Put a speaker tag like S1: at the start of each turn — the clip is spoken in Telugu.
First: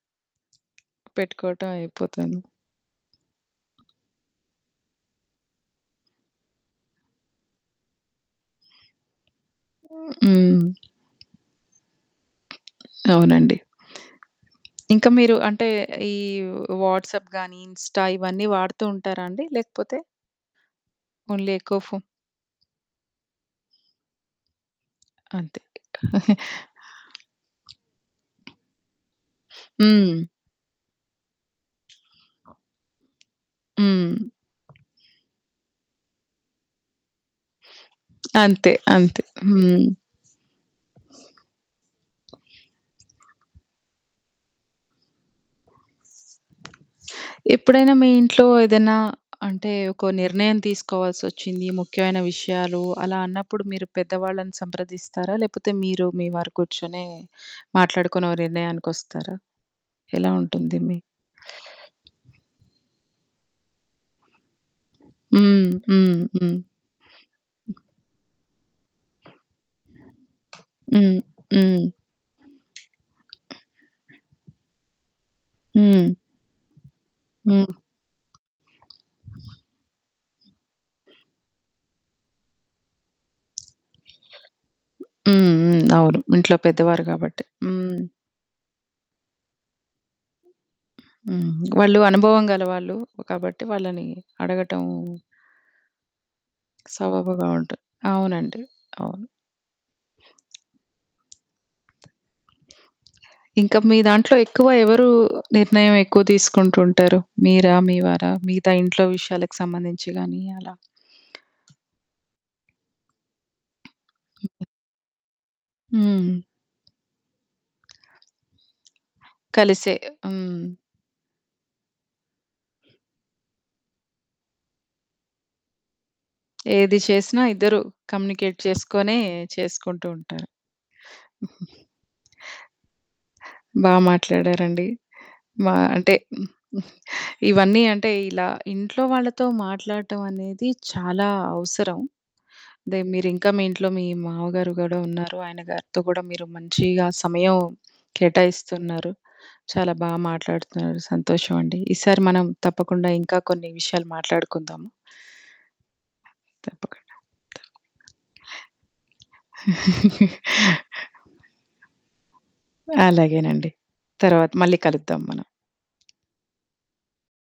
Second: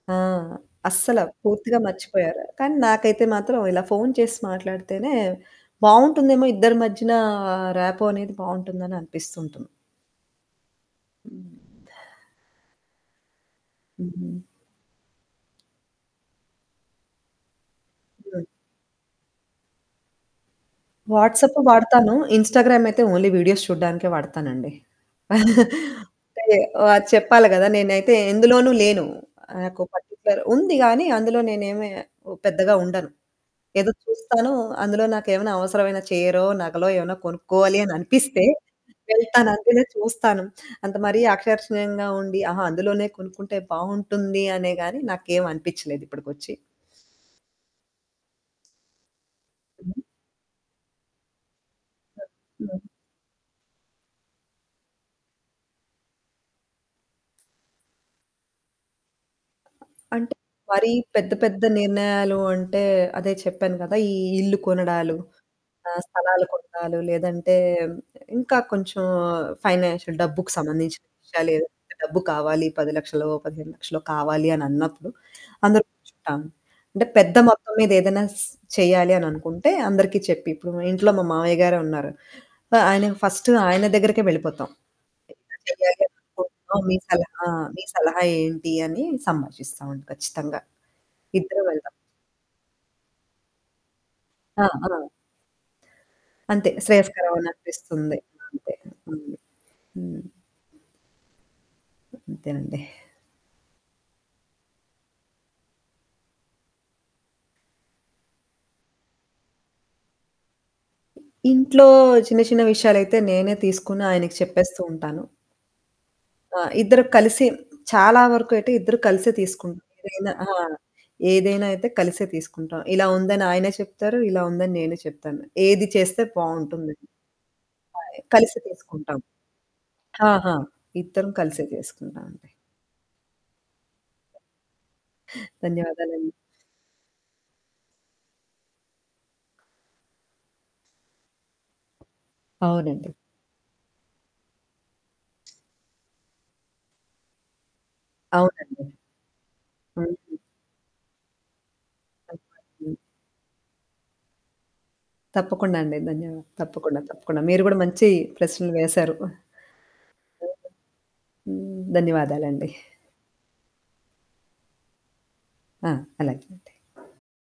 S1: ఆ! అస్సల
S2: పెట్టుకోటం
S1: పూర్తిగా
S2: అయిపోతాను.
S1: మర్చిపోయారు, కానీ నాకైతే మాత్రం ఇలా ఫోన్ చేసి మాట్లాడితేనే బావుంటుందేమో, ఇద్దరి మధ్యనా ర్యాపో అనేది బావుంటుందని అనిపిస్తుంటుంది.
S2: హ్మ్.
S1: హ్మ్.
S2: అవునండి.
S1: హ్మ్.
S2: ఇంక మీరూ అంటే, ఈవ్ వాట్సప్ గానీ, ఇన్‌స్టా
S1: ఇవన్ని
S2: ఇవన్నీ వాడుతూ ఉంటారా అండి లేకపోతే? ఓన్లీ
S1: వాట్సప్పు
S2: ఎకో ఫో
S1: వాడతాను. ఇన్‌స్టాగ్రామయితే ఓన్లీ వీడియోస్ చూడడానికే వాడతానండి.
S2: అంతే.
S1: టయె వా చెప్పాలి గదా! నేనైతే ఎందులోనూ లేను. నాకు
S2: హ్మ్.
S1: పర్టిక్యులర్ ఉంది గానీ, అందులో నేనేమి ఓ పెద్దగా ఉండను. ఏదో
S2: హ్మ్.
S1: చూస్తానూ, అందులో నాకేవైనా అవసరమైన చీరో, నగలో ఏవన్నా కొనుక్కోవాలి అననిపిస్తే
S2: అంతే. అంతే.
S1: వెళ్తాను, అందులో
S2: హ్మ్.
S1: చూస్తాను, అంత మరీ ఆకర్షణీయంగా ఉండి, ఆహా! అందులోనే కొనుక్కుంటే బావుంటుంది అనే గానీ, నాకేవనిపిచ్చలేదు ఇప్పడికొచ్చి.
S2: ఎప్పుడైనా మీ ఇంట్లో ఏదైనా అంటే,
S1: హ్మ్.
S2: ఒక నిర్ణయం తీసుకోవాల్సొచ్చింది, ముఖ్యమైన విషయాలు
S1: హ్మ్.
S2: అలా అన్నప్పుడు, మీరు పెద్దవాళ్ళని సంప్రదిస్తారా, లేపోతే మీరు, మీ వారు కూర్చొని మాట్లాడుకుని ఓ నిర్ణయానికొస్తారా?
S1: అంటే,
S2: ఎలా ఉంటుంది?
S1: మరీ
S2: మీ
S1: పెద్ద పెద్ద నిర్ణయాలు అంటే, అదే చెప్పాను గదా! ఈ ఇల్లు కొనడాలు,
S2: హ్మ్.
S1: ఆహ్,
S2: హ్మ్.
S1: స్థలాలు
S2: హ్మ్.
S1: కొనడాలు, లేదంటే హ్మ్, ఇంకా కొంచెం ఫైనాన్షియల్ డబ్బుకు సంబంధించిన
S2: హ్మ్.
S1: విషయాలేవైనా,
S2: హ్మ్.
S1: డబ్బు కావాలి పది లక్షలో, పదిహేను లక్షలో కావాలి అనన్నప్పుడు, అందరు
S2: హ్మ్.
S1: కూర్చుంటాము. అంటే, పెద్ద
S2: హ్మ్.
S1: మొత్తం మీదేదన్నాస్ చెయ్యాలి అననుకుంటే, అందరికి చెప్పి ఇప్పుడు మా ఇంట్లో మా మావయ్య గారే ఉన్నారు. ఆహ్, ఆయనకి ఫస్టు ఆయన దగ్గరకే వెళ్ళిపోతాం.
S2: హ్మ్.
S1: ఇలా
S2: హ్మ్.
S1: చెయ్యాలి
S2: అవును. ఇంట్లో
S1: అనుకుంటున్నాం మీ
S2: పెద్దవారు గాబట్టి.
S1: సలహా మీ
S2: హ్మ్.
S1: సలహా ఏంటీ అని సంభాషిస్తావండి ఖచ్చితంగా.
S2: హ్మ్.
S1: ఇద్దరం వెళ్తాం.
S2: వాళ్ళూ అనుభవం గల వాళ్ళు. కాబట్టి, వాళ్ళని
S1: ఆ!
S2: అడగటం
S1: ఆ! అంతే.
S2: సబబుగా ఉంటు
S1: శ్రేయస్కరవననిపిస్తుంది
S2: అవునండి.
S1: అంతే.
S2: అవును.
S1: హ్మ్. హ్మ్. అంతేనండి.
S2: ఇంక మీ దాంట్లో ఎక్కువ ఎవరూ నిర్ణయమెక్కువ తీసుకుంటుంటారు. మీరా, మీ వారా, మిగతా ఇంట్లో విషయాలకి సంబంధించి గానీ అలా?
S1: ఇంట్లో చిన్న చిన్న విషయాలయితే నేనే తీసుకుని ఆయనకి
S2: హుహు.
S1: చెప్పేస్తూ ఉంటాను.
S2: హ్మ్.
S1: ఆ! ఇద్దరు కలిసి చాలా వరకు అయితే ఇద్దరు కలిసే తీసుకుంటాం
S2: కలిసే,
S1: ఏదైనా ఆ!
S2: హ్మ్.
S1: ఏదైనా అయితే కలిసే తీసుకుంటాం. ఇలా ఉందని ఆయనే చెప్తారు, ఇలా ఉందని నేనూ చెప్తాను. ఏది చేస్తే బావుంటుంది.
S2: ఏది చేసినా ఇద్దరూ
S1: పాయ్
S2: కమ్యూనికేట్
S1: కలిసి
S2: చేసుకొనే
S1: తీసుకుంటాం.
S2: చేసుకుంటూ ఉంటారు.
S1: ఆహా! ఇద్దరం కలిసే
S2: హుహు.
S1: చేసుకుంటావండి
S2: బా మాట్లాడారండీ. మా అంటే
S1: ధన్యవాదాలండి.
S2: హ్మ్, హ్మ్. ఇవన్నీ అంటే, ఇలా ఇంట్లో వాళ్ళతో మాట్లాడటవనేది చాలా అవసరం. అదే
S1: అవునండి.
S2: మీరింకా మీ ఇంట్లో మీ మావగారు గూడా ఉన్నారు. ఆయన గారితో గూడా మీరు మంచీగా సమయం
S1: అవునండి.
S2: కేటాయిస్తున్నారు. చాలా బా
S1: కలిసి
S2: మాట్లాడుతున్నారు. సంతోషవండి. ఈసారి మనం
S1: అయిపోతది
S2: తప్పకుండా ఇంకా కొన్ని విషయాలు మాట్లాడుకుందాము.
S1: తప్పకుండా అండి. ధన్యవా తప్పకుండా.
S2: తప్పకుండా.
S1: తప్పకుండా. మీరు గూడా మంచీ ప్రశ్నలు వేశారు. హ్మ్. ధన్యవాదాలండి.
S2: అలాగేనండి. తర్వాత మళ్ళీ కలుద్దాం మనం.
S1: ఆ! అలాగే అండి.